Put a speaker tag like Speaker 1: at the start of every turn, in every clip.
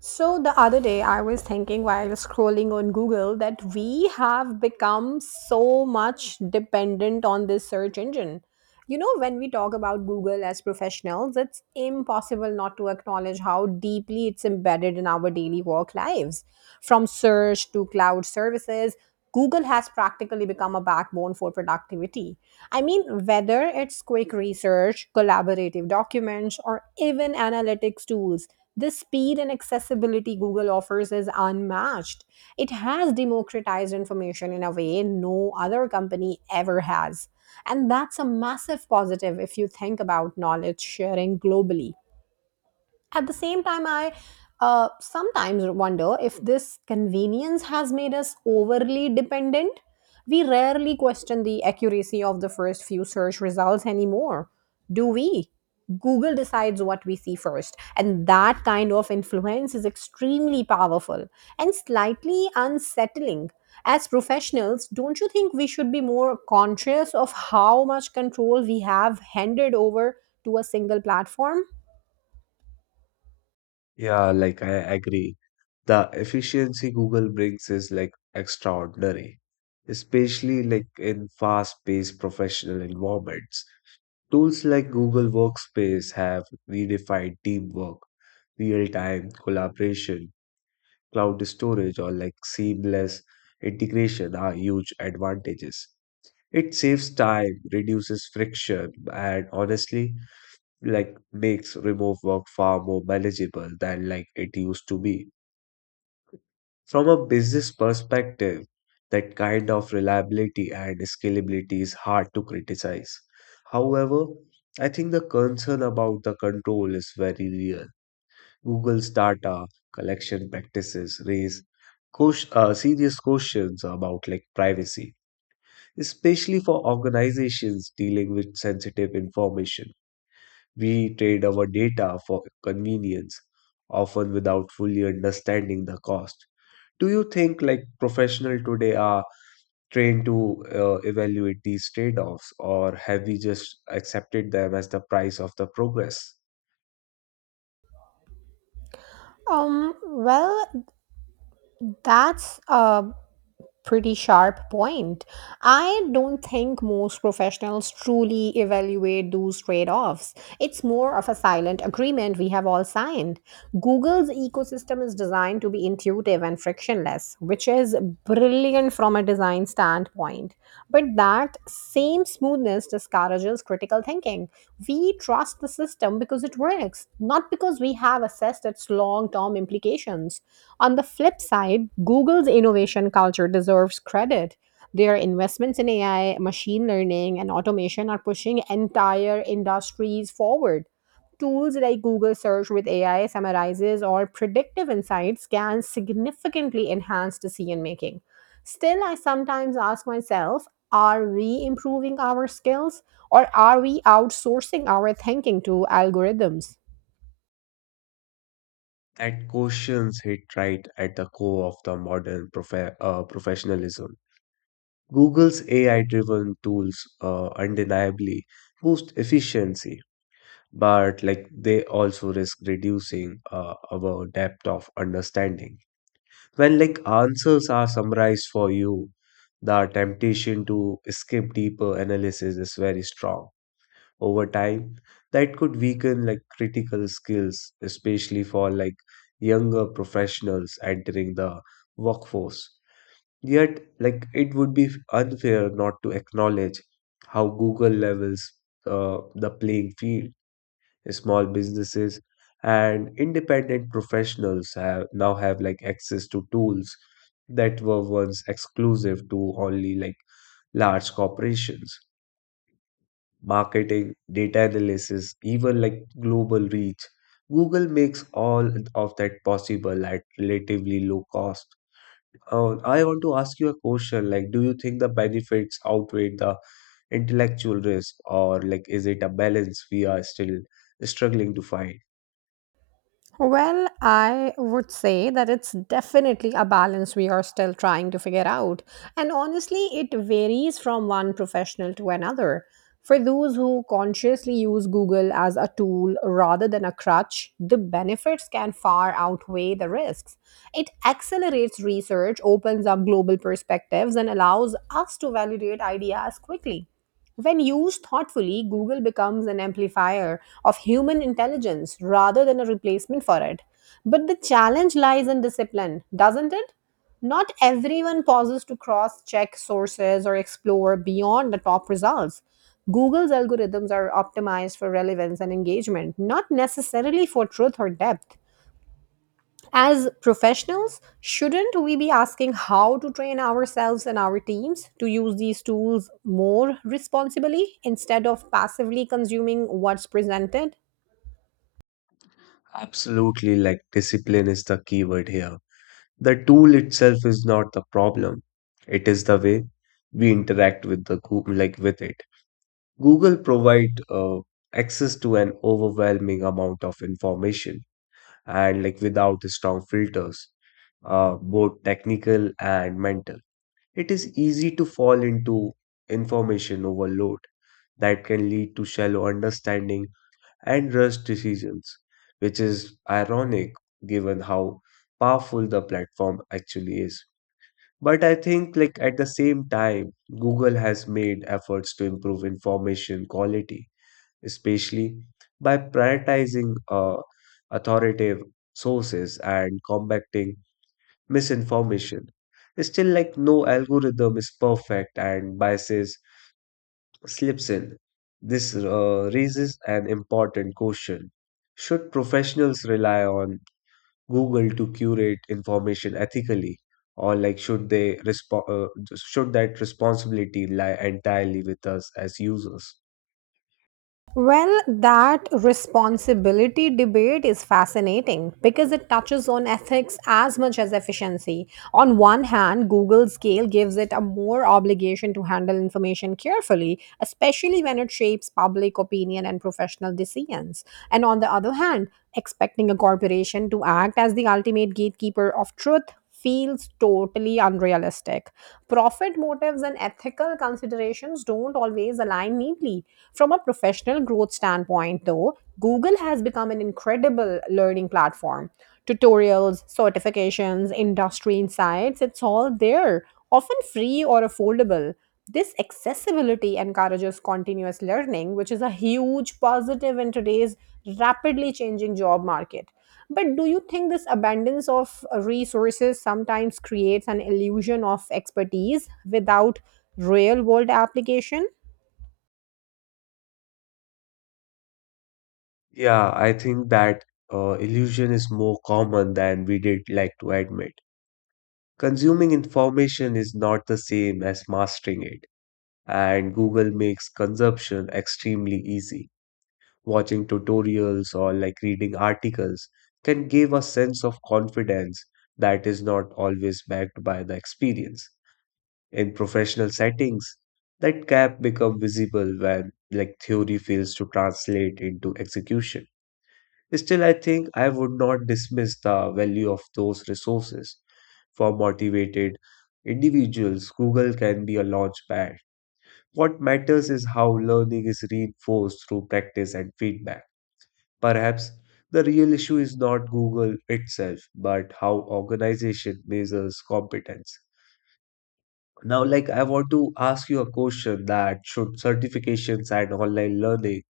Speaker 1: So the other day, I was thinking while scrolling on Google that we have become so much dependent on this search engine. You know, when we talk about Google as professionals, it's impossible not to acknowledge how deeply it's embedded in our daily work lives. From search to cloud services, Google has practically become a backbone for productivity. I mean, whether it's quick research, collaborative documents, or even analytics tools, the speed and accessibility Google offers is unmatched. It has democratized information in a way no other company ever has. And that's a massive positive if you think about knowledge sharing globally. At the same time, I sometimes wonder if this convenience has made us overly dependent. We rarely question the accuracy of the first few search results anymore, do we? Google decides what we see first, and that kind of influence is extremely powerful and slightly unsettling. As professionals, don't you think we should be more conscious of how much control we have handed over to a single platform?
Speaker 2: Yeah, like I agree. The efficiency Google brings is like extraordinary, especially like in fast-paced professional environments. Tools like Google Workspace have redefined teamwork, real-time collaboration, cloud storage, or like seamless integration are huge advantages. It saves time, reduces friction, and honestly, like makes remote work far more manageable than like it used to be. From a business perspective, that kind of reliability and scalability is hard to criticize. However, I think the concern about the control is very real. Google's data collection practices raise serious questions about like privacy, especially for organizations dealing with sensitive information. We trade our data for convenience, often without fully understanding the cost. Do you think like professionals today are trained to evaluate these trade-offs, or have we just accepted them as the price of the progress?
Speaker 1: Well, that's a pretty sharp point. I don't think most professionals truly evaluate those trade offs. It's more of a silent agreement we have all signed. Google's ecosystem is designed to be intuitive and frictionless, which is brilliant from a design standpoint. But that same smoothness discourages critical thinking. We trust the system because it works, not because we have assessed its long term implications. On the flip side, Google's innovation culture deserves credit. Their investments in AI, machine learning, and automation are pushing entire industries forward. Tools like Google Search with AI summarizes or predictive insights can significantly enhance decision making. Still, I sometimes ask myself, are we improving our skills or are we outsourcing our thinking to algorithms?
Speaker 2: That questions hit right at the core of the modern professionalism. Google's AI-driven tools undeniably boost efficiency, but like they also risk reducing our depth of understanding. When like answers are summarized for you, the temptation to escape deeper analysis is very strong. Over time, that could weaken like critical skills, especially for like younger professionals entering the workforce. Yet, like it would be unfair not to acknowledge how Google levels the playing field small businesses and independent professionals have now have like access to tools that were once exclusive to only like large corporations marketing data analysis even like global reach google makes all of that possible at relatively low cost. I want to ask you a question, like do you think the benefits outweigh the intellectual risk, or like is it a balance we are still struggling to find?
Speaker 1: Well, I would say that it's definitely a balance we are still trying to figure out. And honestly, it varies from one professional to another. For those who consciously use Google as a tool rather than a crutch, the benefits can far outweigh the risks. It accelerates research, opens up global perspectives, and allows us to validate ideas quickly. When used thoughtfully, Google becomes an amplifier of human intelligence rather than a replacement for it. But the challenge lies in discipline, doesn't it? Not everyone pauses to cross check sources or explore beyond the top results. Google's algorithms are optimized for relevance and engagement, not necessarily for truth or depth. As professionals, shouldn't we be asking how to train ourselves and our teams to use these tools more responsibly instead of passively consuming what's presented?
Speaker 2: Absolutely, like discipline is the keyword here. The tool itself is not the problem. It is the way we interact with the Google, like with it. Google provide access to an overwhelming amount of information and like without strong filters, both technical and mental. It is easy to fall into information overload that can lead to shallow understanding and rush decisions, which is ironic given how powerful the platform actually is. But I think, like, at the same time, Google has made efforts to improve information quality, especially by prioritizing authoritative sources and combating misinformation. Still, like, no algorithm is perfect, and biases slips in. This raises an important question. Should professionals rely on Google to curate information ethically, or like should that responsibility lie entirely with us as users?
Speaker 1: Well, that responsibility debate is fascinating because it touches on ethics as much as efficiency. On one hand, Google's scale gives it a more obligation to handle information carefully, especially when it shapes public opinion and professional decisions. And on the other hand, expecting a corporation to act as the ultimate gatekeeper of truth feels totally unrealistic. Profit motives and ethical considerations don't always align neatly. From a professional growth standpoint, though, Google has become an incredible learning platform. Tutorials, certifications, industry insights, it's all there, often free or affordable. This accessibility encourages continuous learning, which is a huge positive in today's rapidly changing job market. But do you think this abundance of resources sometimes creates an illusion of expertise without real world application?
Speaker 2: Yeah, I think that illusion is more common than we did like to admit. Consuming information is not the same as mastering it, and Google makes consumption extremely easy. Watching tutorials or like reading articles can give a sense of confidence that is not always backed by the experience. In professional settings, that gap becomes visible when like theory fails to translate into execution. Still, I think I would not dismiss the value of those resources. For motivated individuals, Google can be a launchpad. What matters is how learning is reinforced through practice and feedback. Perhaps the real issue is not Google itself, but how organization measures competence. Now, like I want to ask you a question, that should certifications and online learning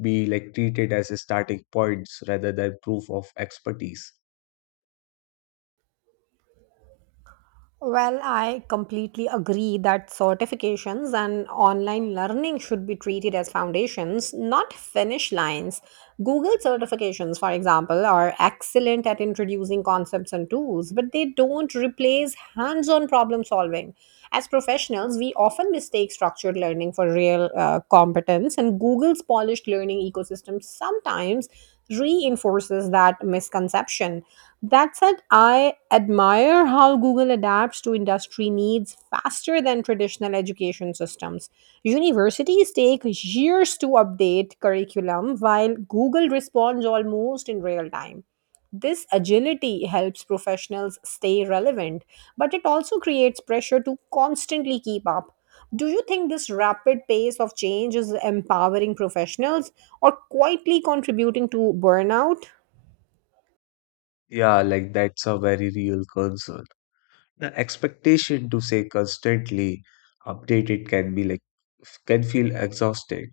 Speaker 2: be like treated as starting points rather than proof of expertise?
Speaker 1: Well, I completely agree that certifications and online learning should be treated as foundations, not finish lines. Google certifications, for example, are excellent at introducing concepts and tools, but they don't replace hands on problem solving. As professionals, we often mistake structured learning for real competence, and Google's polished learning ecosystem sometimes reinforces that misconception. That said, I admire how Google adapts to industry needs faster than traditional education systems. Universities take years to update curriculum, while Google responds almost in real time. This agility helps professionals stay relevant, but it also creates pressure to constantly keep up. Do you think this rapid pace of change is empowering professionals or quietly contributing to burnout?
Speaker 2: Yeah, like that's a very real concern. The expectation to say constantly updated can be like can feel exhausting,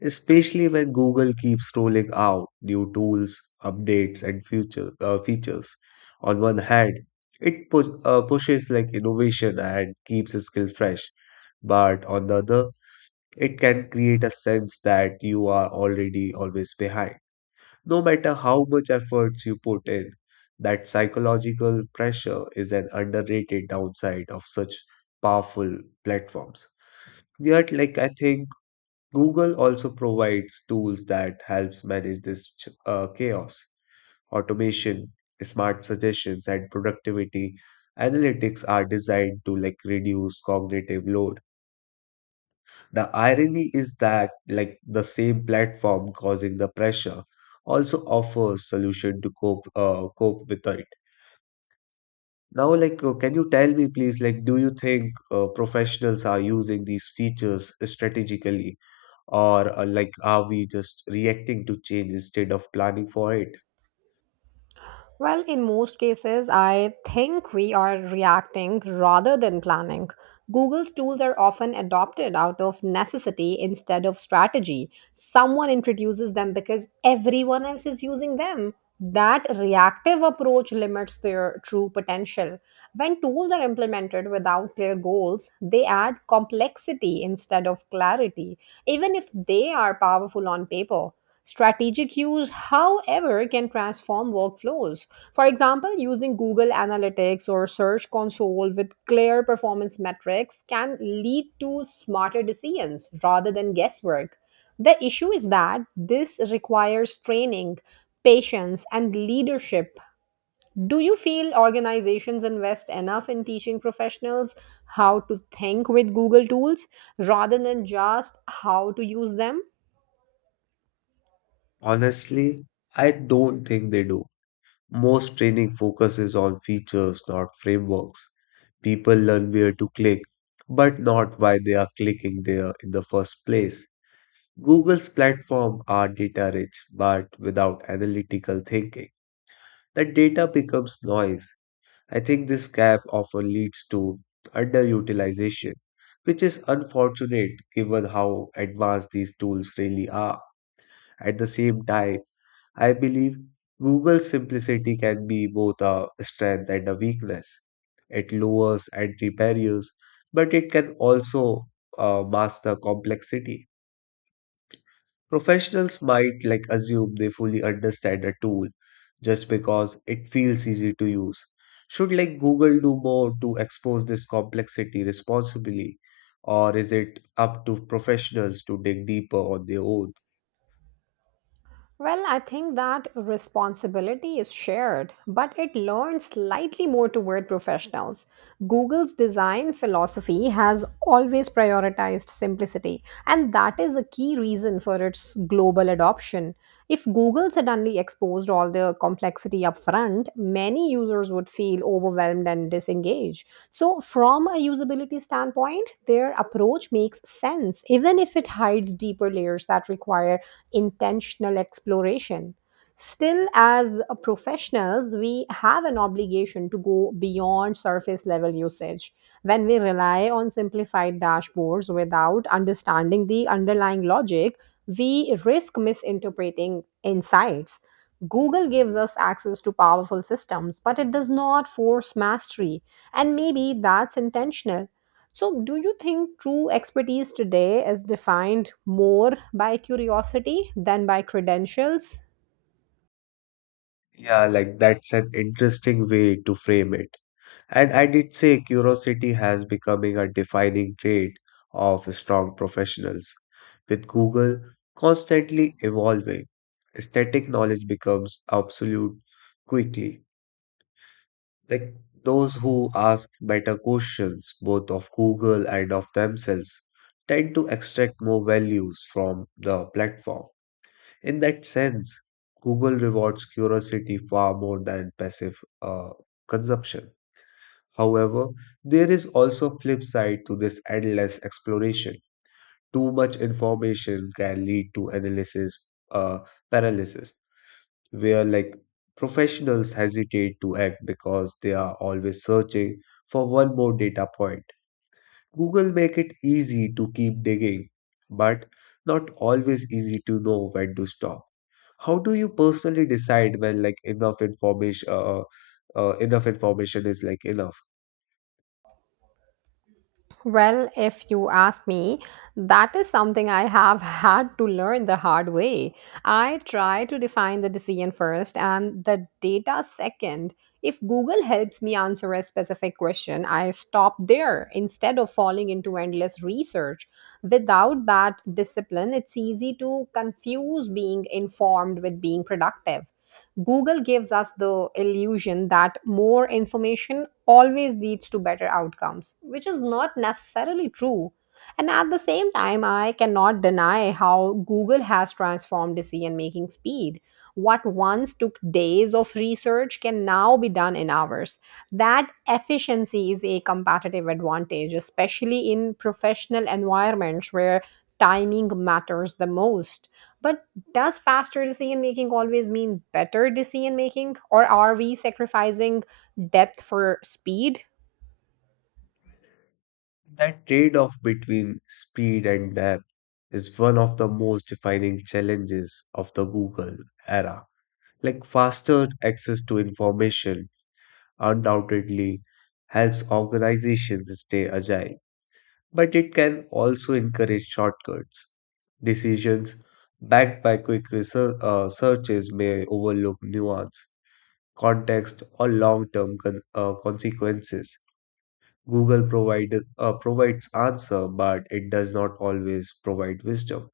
Speaker 2: especially when Google keeps rolling out new tools, updates, and future features. On one hand, it pushes like innovation and keeps the skill fresh, but on the other, it can create a sense that you are already always behind. No matter how much efforts you put in, that psychological pressure is an underrated downside of such powerful platforms. Yet, like I think Google also provides tools that helps manage this chaos. Automation, smart suggestions, and productivity analytics are designed to like reduce cognitive load. The irony is that like the same platform causing the pressure also offers solution to cope with it. Now, like, can you tell me, please, like, do you think professionals are using these features strategically? Or like are we just reacting to change instead of planning for it?
Speaker 1: Well, in most cases, I think we are reacting rather than planning. Google's tools are often adopted out of necessity instead of strategy. Someone introduces them because everyone else is using them. That reactive approach limits their true potential. When tools are implemented without clear goals, they add complexity instead of clarity, even if they are powerful on paper. Strategic use, however, can transform workflows. For example, using Google Analytics or Search Console with clear performance metrics can lead to smarter decisions rather than guesswork. The issue is that this requires training, patience, and leadership. Do you feel organizations invest enough in teaching professionals how to think with Google tools rather than just how to use them?
Speaker 2: Honestly, I don't think they do. Most training focuses on features, not frameworks. People learn where to click but not why they are clicking there in the first place. Google's platform are data rich, but without analytical thinking the data becomes noise. I think this gap often leads to underutilization, which is unfortunate given how advanced these tools really are. At the same time, I believe Google's simplicity can be both a strength and a weakness. It lowers entry barriers, but it can also mask the complexity. Professionals might like assume they fully understand a tool just because it feels easy to use. Should like Google do more to expose this complexity responsibly, or is it up to professionals to dig deeper on their own?
Speaker 1: Well, I think that responsibility is shared, but it learns slightly more toward professionals. Google's design philosophy has always prioritized simplicity, and that is a key reason for its global adoption. If Google suddenly exposed all the complexity up front, many users would feel overwhelmed and disengaged. So, from a usability standpoint, their approach makes sense, even if it hides deeper layers that require intentional exploration. Still, as professionals, we have an obligation to go beyond surface level usage. When we rely on simplified dashboards without understanding the underlying logic, we risk misinterpreting insights. Google gives us access to powerful systems, but it does not force mastery. And maybe that's intentional. So, do you think true expertise today is defined more by curiosity than by credentials?
Speaker 2: Yeah, like that's an interesting way to frame it. And I did say curiosity has becoming a defining trait of strong professionals. With Google constantly evolving, static knowledge becomes obsolete quickly. Like those who ask better questions, both of Google and of themselves, tend to extract more values from the platform. In that sense, Google rewards curiosity far more than passive uh, consumption. However, there is also a flip side to this endless exploration. Too much information can lead to analysis uh, paralysis, where like professionals hesitate to act because they are always searching for one more data point. Google make it easy to keep digging, but not always easy to know when to stop. How do you personally decide when like enough information is like enough?
Speaker 1: Well, if you ask me, that is something I have had to learn the hard way. I try to define the decision first and the data second. If Google helps me answer a specific question, I stop there instead of falling into endless research. Without that discipline, it's easy to confuse being informed with being productive. Google gives us the illusion that more information always leads to better outcomes, which is not necessarily true. And at the same time, I cannot deny how Google has transformed decision making speed. What once took days of research can now be done in hours. That efficiency is a competitive advantage, especially in professional environments where timing matters the most. But does faster decision making always mean better decision making, or are we sacrificing depth for speed?
Speaker 2: That trade off between speed and depth is one of the most defining challenges of the Google era. Like faster access to information undoubtedly helps organizations stay agile, but it can also encourage shortcuts. Decisions backed by quick searches may overlook nuance, context, or long term consequences. Google provided provides answer, but it does not always provide wisdom.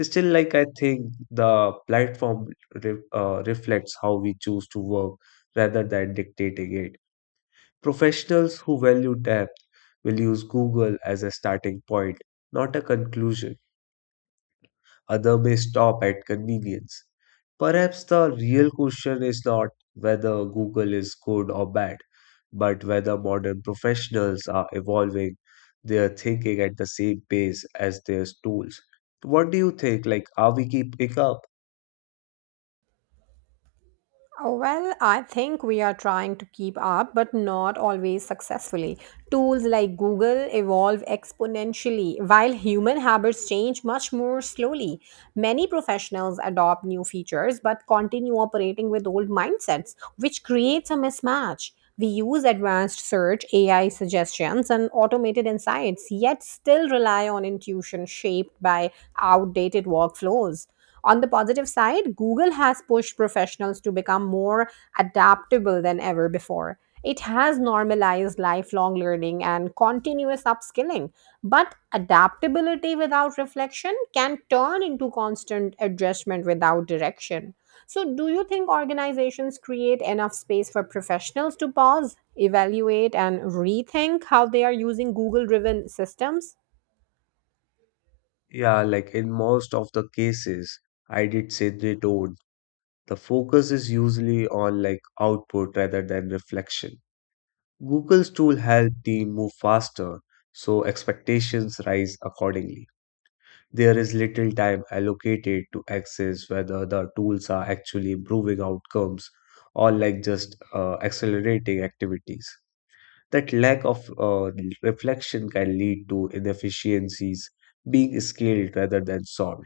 Speaker 2: Still, like I think the platform reflects how we choose to work rather than dictating it. Professionals who value depth will use Google as a starting point, not a conclusion. Other may stop at convenience. Perhaps the real question is not whether Google is good or bad, but whether modern professionals are evolving their thinking at the same pace as their tools. What do you think? Like, are we keeping up?
Speaker 1: Oh, well, I think we are trying to keep up, but not always successfully. Tools like Google evolve exponentially, while human habits change much more slowly. Many professionals adopt new features but continue operating with old mindsets, which creates a mismatch. We use advanced search, AI suggestions, and automated insights, yet still rely on intuition shaped by outdated workflows. On the positive side, Google has pushed professionals to become more adaptable than ever before. It has normalized lifelong learning and continuous upskilling. But adaptability without reflection can turn into constant adjustment without direction. So, do you think organizations create enough space for professionals to pause, evaluate, and rethink how they are using Google driven systems?
Speaker 2: Yeah, like in most of the cases, I did say they don't. The focus is usually on like output rather than reflection. Google's tool helped the move faster, so expectations rise accordingly. There is little time allocated to assess whether the tools are actually improving outcomes, or like just accelerating activities. That lack of reflection can lead to inefficiencies being scaled rather than solved.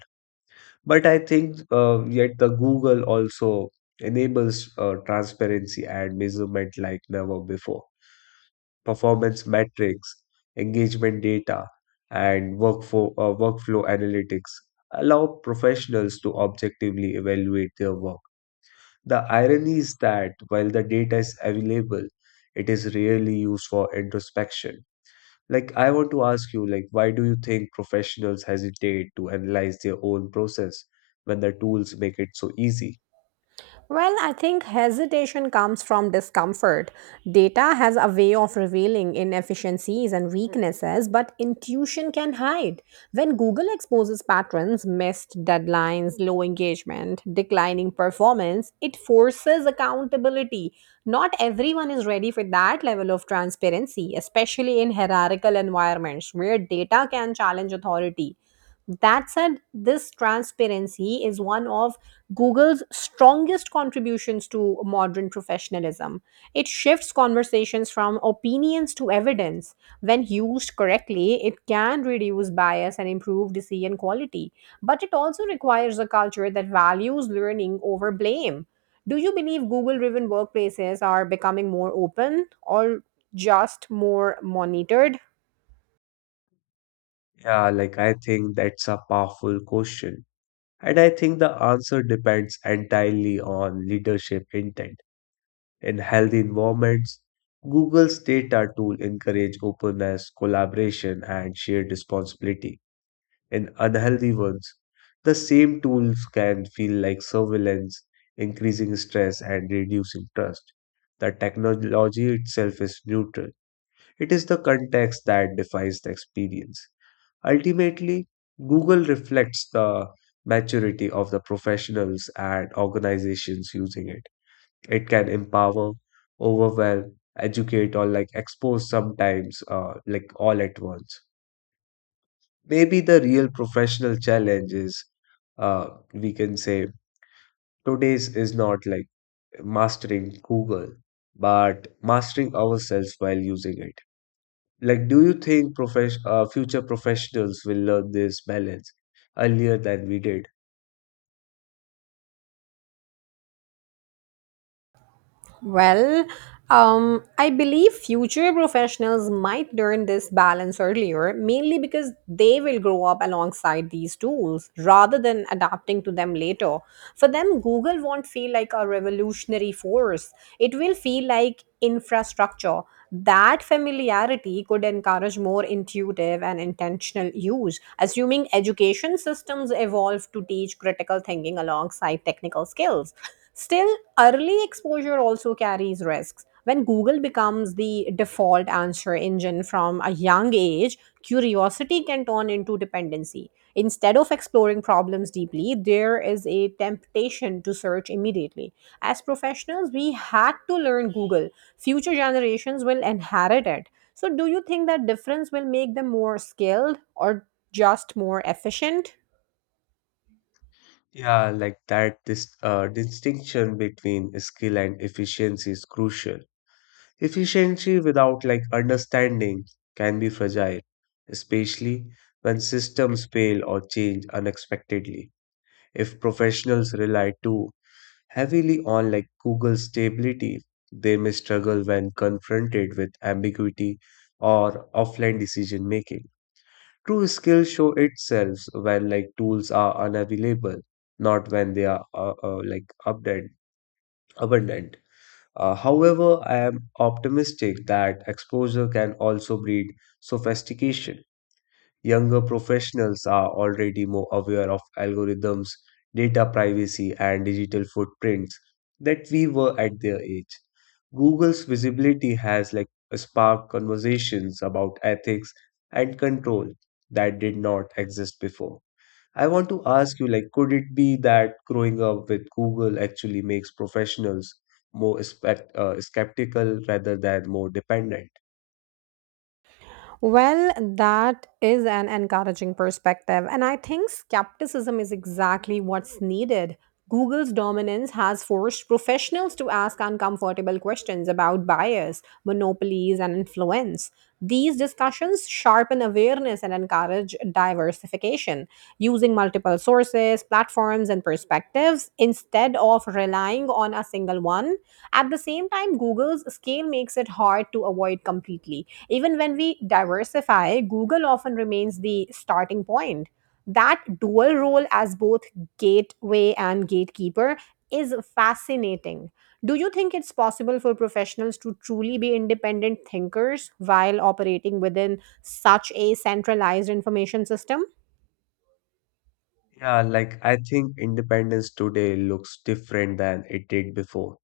Speaker 2: But I think yet the Google also enables transparency and measurement like never before: performance metrics, engagement data, and workflow analytics allow professionals to objectively evaluate their work. The irony is that while the data is available, it is rarely used for introspection. Like I want to ask you, like why do you think professionals hesitate to analyze their own process when the tools make it so easy?
Speaker 1: Well, I think hesitation comes from discomfort. Data has a way of revealing inefficiencies and weaknesses, but intuition can hide. When Google exposes patterns, missed deadlines, low engagement, declining performance, it forces accountability. Not everyone is ready for that level of transparency, especially in hierarchical environments where data can challenge authority. That said, this transparency is one of Google's strongest contributions to modern professionalism. It shifts conversations from opinions to evidence. When used correctly, it can reduce bias and improve decision quality. But it also requires a culture that values learning over blame. Do you believe Google driven workplaces are becoming more open or just more monitored?
Speaker 2: Yeah, like I think that's a powerful question. And I think the answer depends entirely on leadership intent. In healthy environments, Google's data tool encourage openness, collaboration, and shared responsibility. In unhealthy ones, the same tools can feel like surveillance, increasing stress and reducing trust. The technology itself is neutral. It is the context that defines the experience. Ultimately, Google reflects the maturity of the professionals and organizations using it. It can empower, overwhelm, educate, or like expose sometimes, like all at once. Maybe the real professional challenge is, uh, we can say, today's is not like mastering Google, but mastering ourselves while using it. Like, do you think future professionals will learn this balance earlier than we did?
Speaker 1: Well, I believe future professionals might learn this balance earlier, mainly because they will grow up alongside these tools rather than adapting to them later. For them, Google won't feel like a revolutionary force, it will feel like infrastructure. That familiarity could encourage more intuitive and intentional use, assuming education systems evolve to teach critical thinking alongside technical skills. Still, early exposure also carries risks. When Google becomes the default answer engine from a young age, curiosity can turn into dependency. Instead of exploring problems deeply, there is a temptation to search immediately. As professionals, we had to learn Google. Future generations will inherit it. So, do you think that difference will make them more skilled or just more efficient?
Speaker 2: Yeah, like that this distinction between skill and efficiency is crucial. Efficiency without like understanding can be fragile, especially when systems fail or change unexpectedly. If professionals rely too heavily on like Google stability, they may struggle when confronted with ambiguity or offline decision making. True skill show itself when like tools are unavailable, not when they are like abundant. However, I am optimistic that exposure can also breed sophistication. Younger professionals are already more aware of algorithms, data privacy, and digital footprints that we were at their age. Google's visibility has like sparked conversations about ethics and control that did not exist before. I want to ask you, like could it be that growing up with Google actually makes professionals more skeptical rather than more dependent?
Speaker 1: Well, that is an encouraging perspective. And I think skepticism is exactly what's needed. Google's dominance has forced professionals to ask uncomfortable questions about bias, monopolies, and influence. These discussions sharpen awareness and encourage diversification, using multiple sources, platforms, and perspectives instead of relying on a single one. At the same time, Google's scale makes it hard to avoid completely. Even when we diversify, Google often remains the starting point. That dual role as both gateway and gatekeeper is fascinating. Do you think it's possible for professionals to truly be independent thinkers while operating within such a centralized information system?
Speaker 2: Yeah, like I think independence today looks different than it did before.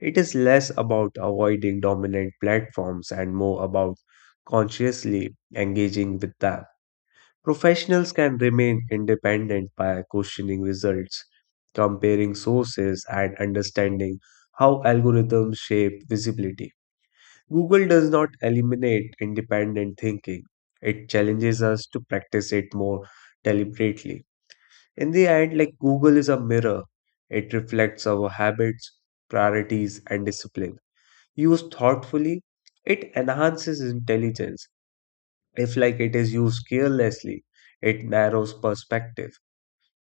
Speaker 2: It is less about avoiding dominant platforms and more about consciously engaging with them. Professionals can remain independent by questioning results, comparing sources, and understanding how algorithms shape visibility. Google does not eliminate independent thinking, it challenges us to practice it more deliberately. In the end, like Google is a mirror, it reflects our habits, priorities, and discipline. Used thoughtfully, it enhances intelligence. If like it is used carelessly, it narrows perspective.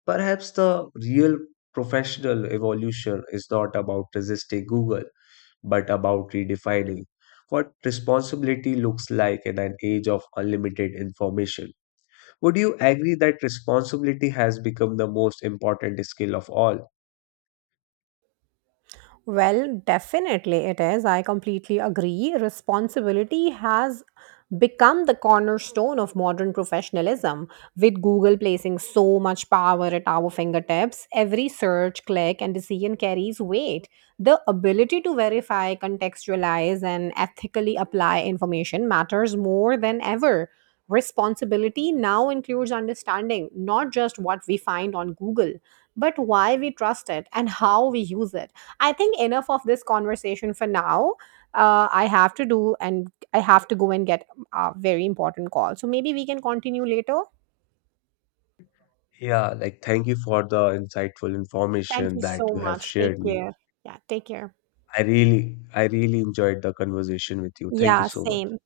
Speaker 2: Perhaps the real professional evolution is not about resisting Google, but about redefining what responsibility looks like in an age of unlimited information. Would you agree that responsibility has become the most important skill of all?
Speaker 1: Well, definitely it is. I completely agree. Responsibility has become the cornerstone of modern professionalism, with Google placing so much power at our fingertips. Every search, click, and decision carries weight. The ability to verify, contextualize, and ethically apply information matters more than ever. Responsibility now includes understanding not just what we find on Google, but why we trust it and how we use it. I think enough of this conversation for now. I have to do, and I have to go and get a very important call. So maybe we can continue later.
Speaker 2: Yeah, like thank you for the insightful
Speaker 1: Thank
Speaker 2: information
Speaker 1: you
Speaker 2: that
Speaker 1: so
Speaker 2: you have
Speaker 1: much. Take
Speaker 2: shared me.
Speaker 1: care. Yeah, take care.
Speaker 2: I really enjoyed the conversation with you. Thank you
Speaker 1: Yeah,
Speaker 2: so much.
Speaker 1: same.